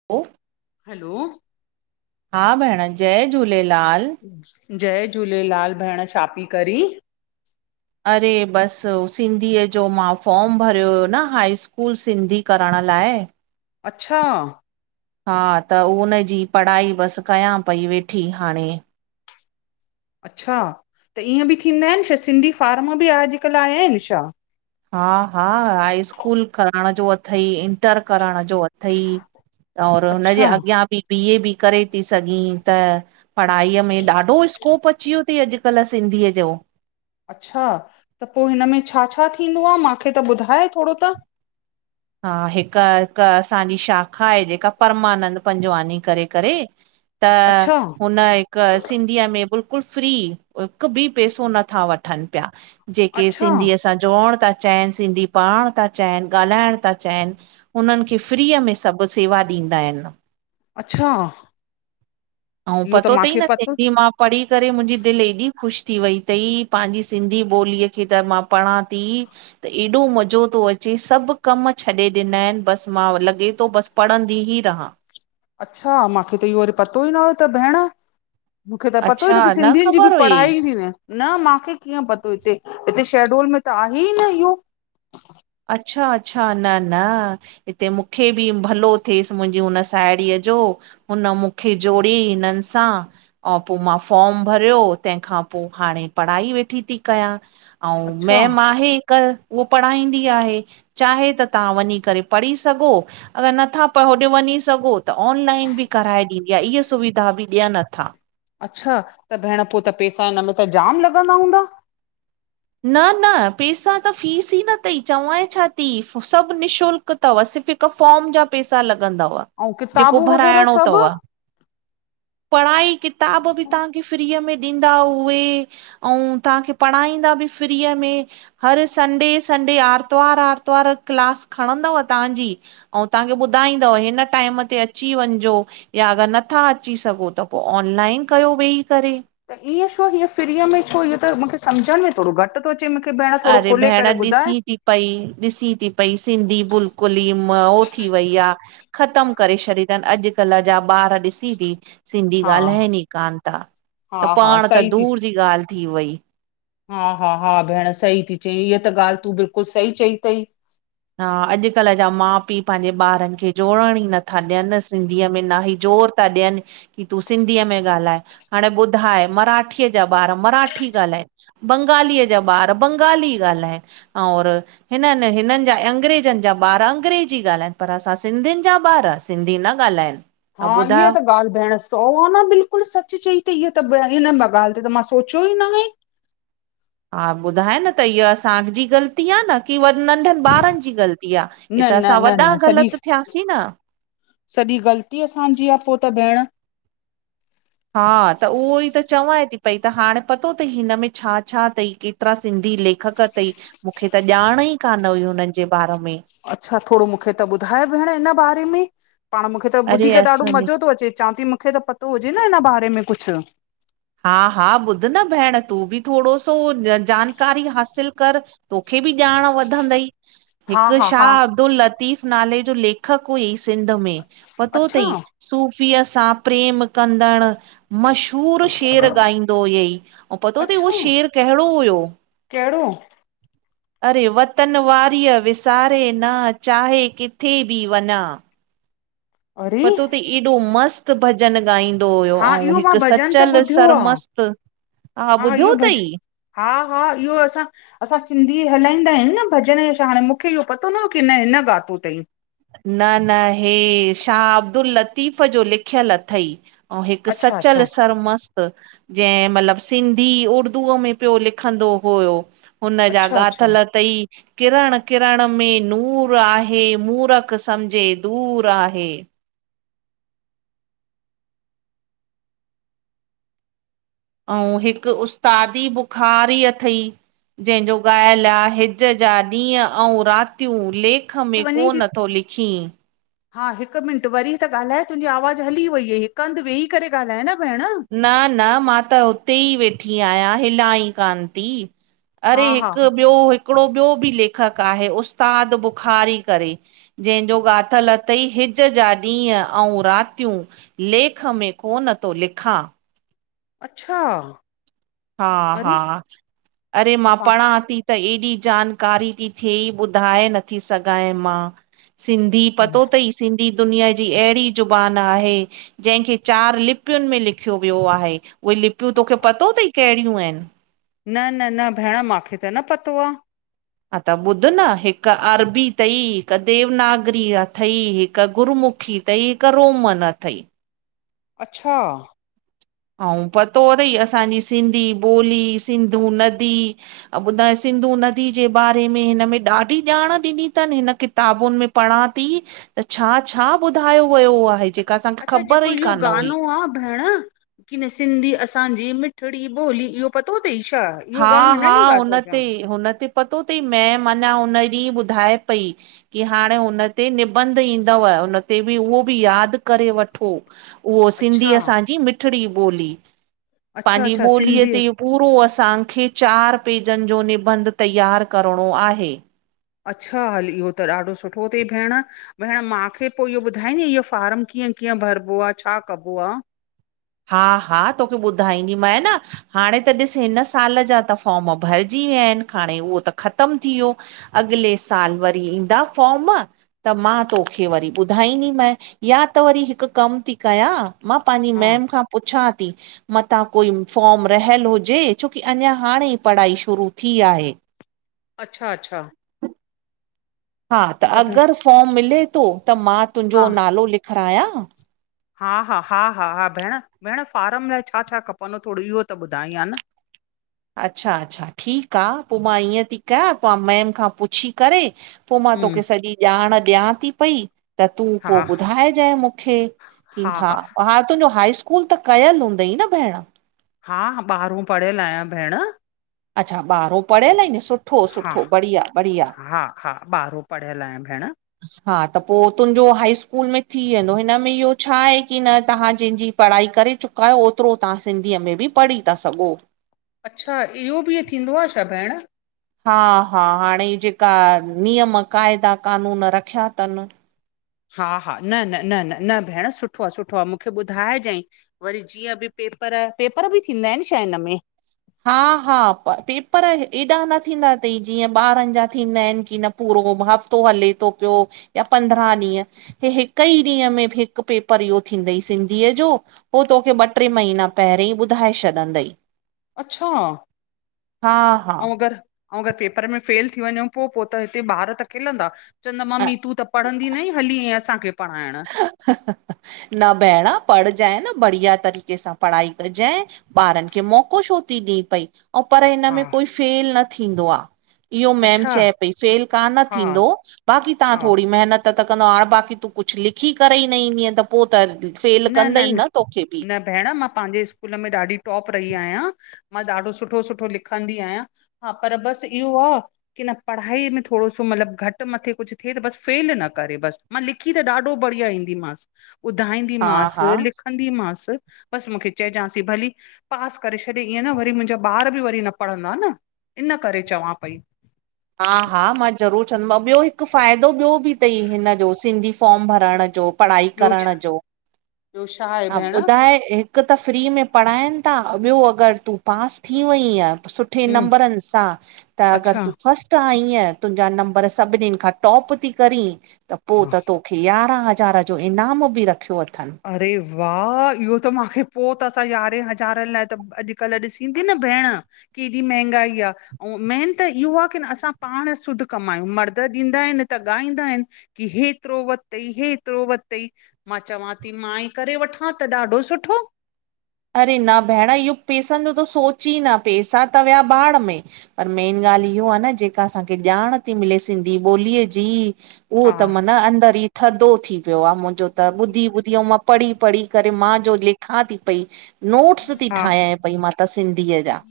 [unintelligible] हलो, हा भेण, जय झूलेलाल। जय झूलेलाल भेण छा पी करी? अरे बस हो सिंधीअ जो मां फॉम भरियो हुयो न हाई स्कूल सिंधी करण लाए [inaudible] अच्छा, हा त उनजी पढ़ाई बस कयां पई वेठी हाणे। अच्छा, त ईअं बि थींदा आहिन छा सिंधी फार्म बि अॼुकल्ह आया आहिन छा? हा हा, हाई स्कूल करण जो अथई, इंटर करण जो अथई। और हुनजे अच्छा अॻियां बि बी ए बि करे थी सघीं त पढ़ाईअ में ॾाढो स्कोप अची वियो तई अॼकल्ह सिंधीअ जो अच्छा, त पो हिन में छा छा थींदो आ माखे त ॿुधाए थोरो त हा हिक हिक असांजी शाखा आहे जेका परमानंद पंजवानी करे करे त अच्छा हुन क सिंधीअ में बिल्कुल फ्री, हिक बि पैसो नथा वठन पिया। जेके अच्छा सिंधीअ सां जोड़ण था चाहिन सिंधी पढ़ण था चाहिन ॻाल्हाइण था चाहिन, उन्हनि खे फ्रीअ में सभु सेवा ॾींदा आहिन। अच्छा आऊं इहो त पतो तई मांखे न पतो सिंधी मां पढ़ी करे मुंजी दिल हेॾी ख़ुशि थी वई तई पांजी सिंधी ॿोलीअ खे त मां पढ़ा थी त एॾो मज़ो थो अचे सभ कम छॾे ॾिना आहिन बसि मां लॻे थो बस पढ़ंदी ई रहां। अच्छा, माखे त इहो वरी पतो ई न हुयो त भेण। मूंखे त पतो ई अच्छा न की सिंधियुन जी बि ख़बर हुई पढ़ाई एन ईय न मूंखे कीअं पतो ईते हिते शहडोल में त आहे ई न इहो अच्छा अच्छा न न हिते मूंखे बि भलो थिएस मुंहिंजी हुन साहेड़ीअ जो हुन मुखे जोड़यी हिनन सां पो मां फॉर्म भरयो तंहिंखां पोइ हाणे पढ़ाई वेठी थी कयां ऐं अच्छा मैम आहे हिकु उहो पढ़ाईंदी। आहे चाहे त तव्हां वञी करे पढ़ी सघो अगर नथा पर होॾे वञी सघो त ऑनलाइन बि कराए ॾींदी आहे इहे सुविधा बि ॾियन अथा अच्छा त भेण पोइ त पैसा हिन में त जाम लॻंदा हूंदा? न न पैसा त फीस ई न अथई चवां छा थी सभ निशुल्क अथव सिर्फ़ हिक फॉर्म जा पेसा लग्न्दव ऐं जेको किताबूं वग़ैरह भराइणो सभु अथव। पढ़ाई किताब बि तहांखे फ्रीअ में। ॾींदा उहे ऐं तहांखे पढ़ाईंदा बि फ्रीअ में। हर संडे संडे आर्तवार आर्तवार क्लास खणंदव तहांजी। ऐं तव्हांखे ॿुधाईंदव हिन टाइम ते अची वञिजो या अगर नथा अची सघो त पो ऑनलाइन कयो वेही करे। त ईअं छो हीअं फ्रीअ में छो इहो त मूंखे सम्झण में थोॾो घट न थो अचे मूंखे भेण थोॾो अरे खोले भेण करे ॿुधाए? ॾिसी थी पई ॾिसी थी पई सिंधी बिलकुल ई मओ थी वई आ। खत्म करे छॾी अथन अॼकल्ह जा ॿार ॾिसी थी। सिंधी हा ॻाल्हाइनि ई कोन था हा त हा पाण त सही थी दूर जी ॻाल्ह थी वई। हा, हा, हा भेण सही थी चई, हीअ त ॻाल्हि तूं बिल्कुलु सही चई थई। हा, अॼुकल्ह जा माउ- पीउ पंहिंजे ॿारनि खे जोड़ण ई नथा ॾियनि सिंधीअ में न ई जोर ताॾियी की तूं सिंधीअ में ॻाल्हाए, हाणे ॿुधाए मराठीअ जा ॿार मराठी ॻाल्हाएनि। बंगालीअ जा ॿार बंगाली ॻाल्हाइनि और हिननि हिननि अंग्रेजनि जा ॿार अंग्रेजी ॻाल्हाइनि पर असां सिंधियुनि जा ॿार सिंधी न ॻाल्हाइनि। हा, इहा त ॻाल्हि भेण सो न बिल्कुलु सच चई थई, इअ त हिन ॻाल्हि ते त मां सोचियो ई न आहे। हा ॿुधाए न, त इहा असांजी ग़लत न कि नंढनि ॿारनि जी ग़लती आ हि न त न असां न वॾा न सॼी ग़लति थियासीं न। सॼी ग़लती असांजी आ, पो त भेण। हा त उहो ई त चवां थी पई त हाणे पतो थई हिन में छा छा थई। ओतिरा सिंधी लेखक थई, मूंखे त ॼाण ई कान हुई हुननि जे बारे में। अच्छा थोड़ो मूंखे त ॿुधाए भेण हिन बारे में, पाण मूंखे त अरे ॿुधी करे ॾाढो असांजे मज़ो थो अचे,, चवां थी, मूंखे त पतो हुजे न हिन बारे में कुझु? हा- हा, ॿुध न भेण, तूं बि थोड़ो सो जानकारी हासिल कर। तोखे बि ॼाण वधंदई, हा हिकु हा हा शाह अब्दुल लतीफ़ नाले जो लेख लेखक हुई सिंध में, पतो अच्छा अथई सूफ़ीअ सां प्रेम कंदड़ मशहूरु शेर ॻाईंदो हुयई, ऐं पतो अथई उहो अच्छा शेर कहिड़ो हुयो! कहिड़ो [inaudible] अरे वतन वारीअ विसारे न, चाहे किथे बि वञा। अरे पतो तइ, एॾो मस्तु भॼन ॻाईंदो हुयो हा ऐं इहो मां हिकु भॼन त सचल ॿुधियो सर आहे मस्त हा, ॿुधियो इहो भॼ तई। हा- हा, इयो असां असां सिंधी हलाईंदा आहियूं न भॼन छा, हाणे मूंखे इहो पतो न हुयो कि न हिन ॻातो तईं। न- न, हे शाह अब्दुल लतीफ़ जो लिखयल अथई। अऊं हिक अच्छा सचल अच्छा सरमस जंहिं मतलब सिंधी-उर्दूअ में पियो लिखंदो हुयो। हुन जा अच्छा अच्छा ॻाथल तई, किरण किरण में नूर आहे मूर सम्झे दूर आहे। अऊं हिक उस्तादी बुखारी अथई। जंहिंजो ॻायल आ, हिज जा ॾींहं अऊं रातियूं लेख लिख में वञे थी कोन थो लिखी। हा हिक मिंट वरी त ॻाल्हाए, तुंजी आवाज़ु हली वई हुयई, हिक हंध वेही करे ॻाल्हाए न भेण। न-न मां त हुते ई वेठी आहियां, हिलां ई कान ती। हा अरे! हा हिक ॿियो, हिकड़ो ॿियो बी लेखक आहे उस्ताद बुखारी करे। जंहिंजो ॻाथल अथई, हिज जा ॾींहं अऊं रातियूं। लेख में कोन थो लिखां। अच्छा, हा-हा, अरे अरे मां असां पढ़ांती त एॾी जानकारी थियईं, ॿुधाए नथी सघांए मां। सिंधी, पतो तई सिंधी दुनिया जी अहिड़ी ज़ुबान आहे जंहिंखे चार लिपियुन में लिखियो वियो आहे, उहे लिपियूं तोखे पतो तई केड़ियूं आहिन? न- न- न भेण मांखे त न पतो आ। हा, त ॿुध न हिक अरबी तई, हिक देवनागरी आ। थई। हिक गुरमुखी तई, हिक रोमन अथई। अछा! अऊं पतो तई, असांजी सिंधी ॿोली, सिंधू नदी अऊं ॿुधाए, सिंधु नदी जे बारे में हिन में ॾाढी ॼांण ॾिनी तन हिन किताबुन में पढ़ां ती। त छा छा ॿुधायो वयो आ? अच्छा! अच्छा! जेको इयो गानो आ भेण, कि न, सिंधी असांजी मिठड़ी ॿोली इयो पतो तई छा? इहो गानो हा! हिन ॾींहुं हा! ॻातो उन आ छा ते, हुन ते पतो तई? मैम अञां हुन ॾींहु ॿुधाए पई। कि हाणे हुन ते निबंध ईंदव। हुन ते बी, उहो बि याद करे वठो। उहो, अच्छा सिंधी असांजी मिठड़ी ॿोली। अच्छा पांजी अच्छा ॿोलीअ सिंधी ते पूरो असांखे चार पेजन जो निबंध तैयार करणो आहे। अच्छा! हल इयो त ॾाढो सुठो तई भेण, भेण, मांखे पो इयो ॿुधाईंदीअ, इयो फार्म कीअं-कीअं भरबो आ? छा कबो आ? हा! हा! तोखे ॿुधाईंदीमांए न। हाणे त ॾिस, हिन साल जा त फॉम भरजी विया आहिन। हाणे उहो त ख़तम थी वियो। अगले साल वरी ईंदा फॉर्म त मां तोखे वरी ॿुधाईंदीमांइ। या त वरी हिक कम ती कयां। मां, पैंजी हा मैम खां पुछांती? मतां कोई फॉर्म रहियल हुजे। छोकी अञा हाणे ई पढ़ाई शुरू थी आहे। अच्छा! अच्छा! हा! त अगर फॉम मिले तो। त मां हा तुंजो नालो लिखारायां? हा! हा! हा! हा! हा! भेण, भेण फारम लाइ छा छा खपंदो? थोड़ो इयो त ॿुधाई हा न? अच्छा अच्छा ठीकु आहे। पोइ मां ईअं थी कयां, पोइ मैम खां पुछी करे! पोइ मां तोखे हम्म सॼी ॼाण ॾियां थी पई त तूं हा पोइ ॿुधाइजांइ मूंखे, की हा हा तुंहिंजो हाई्कूल! स्कूल, त कयल हूंद ई न। भेण! हा! ॿारहं पढ़ियल आहियां। भेण! अच्छा! ॿारो पढ़ियल आहिनि। सुठो, हा सुठो बढ़िया, बढ़िया। हा हा ॿारहों पढ़ियल आहियां भेण हा! त पोइ तुंहिंजो हाई स्कूल में थी वेंदो। हिनमें इहो छा आहे की न तव्हां जंहिंजी पढ़ाई करे चुका आहियो। ओतिरो तव्हां सिंधीअ में बि पढ़ी था सघो। अच्छा! इहो बि, थींदो आहे छा? भेण! हा! हा! हाणे जेका नियम क़ायदा कानून रखिया अथनि। हा! हा! न, न, न, न, न भेण! सुठो आहे। सुठो आहे। मूंखे ॿुधाइजांइ। वरी जीअं बि पेपर। पेपर बि थींदा आहिनि छा हिन में? हा! हा! पेपर हेएॾा न थींदा अथई। जीअं ॿारनि जा थींदा आहिनि, की न पूरो हफ़्तो हले तो पियो, या पंदरह डींहं। हे, हिक ई ॾींहं में हिकु पेपर इहो थींदई, सिंधीअ जो। पो, तोखे ॿ टे महीना पहिररीं ई ॿुधाए छॾंदई। अच्छा! हा ऐं हा अगरि, ऐं, अगरि पेपर में फेल थी वञो पोइ। पोइ त हिते ॿार त खेिलंदा। चवंद ममी तूं त पढ़ंदी नई, हली आएं असांखे पढ़ाइण। न भेण पढ़जांइ, न बढ़िया तरीक़े सां पढ़ाई कजां। ॿारनि खे मौक़ो छो थी ॾेए पई। ऐं पर हिन हा में कोई फेल न थींदो आ। इहो मैम अच्छा चए पई। फेल कान हा थींदो। बाक़ी तव्हां हा थोरी महिनत त, त कंदो हाणे, बाक़ी तूं कुझु लिखी करे ई न ईंदीअ त पोइ त? फेल न, कंदई न, तोखे बि न भेण मां पंहिंजे स्कूल में ॾाढी टॉप रही आहियां। मां ॾाढो सुठो, सुठो लिखंदी आहियां। हा! पर बसि इहो आ की, न पढ़ाईअ में थोरो सो, मतलब घटि मथे कुझु थिए त। बस फेल न करे बस। मां लिखी त ॾाढो बढ़िया ईंदीमसि। हा हा ॿुधाईंदीमसि। लिख, कंदी मांस, बसि मूंखे चइजांसि भली पास करे छॾे। ईअं न वरी मुंहिंजा ॿार बि वरी न पढ़ंदा न। इन करे चवां पई? हा! हा! मां ज़रूरु चवंदोमांव ॿियो। हिकु फ़ाइदो ॿियो, बि अथई हिन जो सिंधी फॉम भरण जो पढ़ाई करण जो दोश हा! ॿुधाए हिकु त, फ्री में पढ़ाइनि था। ॿियो अगरि तूं पास थी वईय, सुठी सुठे हूं नंबरनि सां, त अच्छा अगरि तूं फस्ट ईअं, तुंहिंजा नंबर सभिनीनि खां टॉप थी करीं त हा पोइ त तो खे यारहं हज़ार जो इनाम बि रखियो अथनि। अरे, वाह! इहो त मूंखे पोइ त, असां यारहें हज़ारनि लाइ त, अॼुकल्ह ॾिसी ईंदी न, भेण केडी महंगाई आ? ऐं मेन त इहो आहे। की न, असां पाण श सुद्ध कमायूं। मर्द ॾींदा आहिनि त ॻाईंदा आहिनि। की, हेतिरो वरितइ। हेतिरो वरितई। मां चवां ते मां ई करे वठां त ॾाढो सुठो। अर, न भेण! इहो पैसनि जो त सोच ई न। पैसा त विया भाड़ में पर, मेन ॻाल्हि इहो आहे न। जेका असांखे ॼाण थी मिले सिंधी ॿोलीअ जी उहो हा त मना अंदरि ई थधो थी, वियो आहे। मुंहिंजो त ॿुधी, ॿुधी मां पढ़ी, पढ़ी करे मां जो लिखां थी पई। नोट्स थी हा ठाहियां पई, मां ता सिंधीअ जा।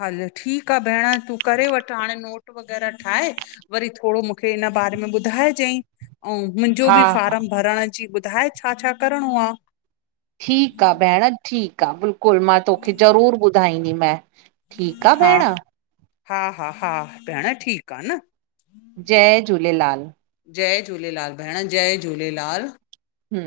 हलो, ठीकु आहे। भेण! तूं करे वठ। हाणे नोट वग़ैरह ठाहे वरी थोरो मूंखे हिन बारे में ॿुधाइजांइ ऐं मुंहिंजो हा बि हा फारम भरण जी। ॿुधाए छा, छा करिणो आहे? ठीकु आहे। भेण! ठीकु आहे। बिल्कुलु, मां तोखे ज़रूरु ॿुधाईंदीमै। ठीकु आ हा भेण। हा! हा हा! भेण ठीकु आ न। जय झूलेलाल। जय झूलेलाल! भेण, जय झूलेलाल! हू।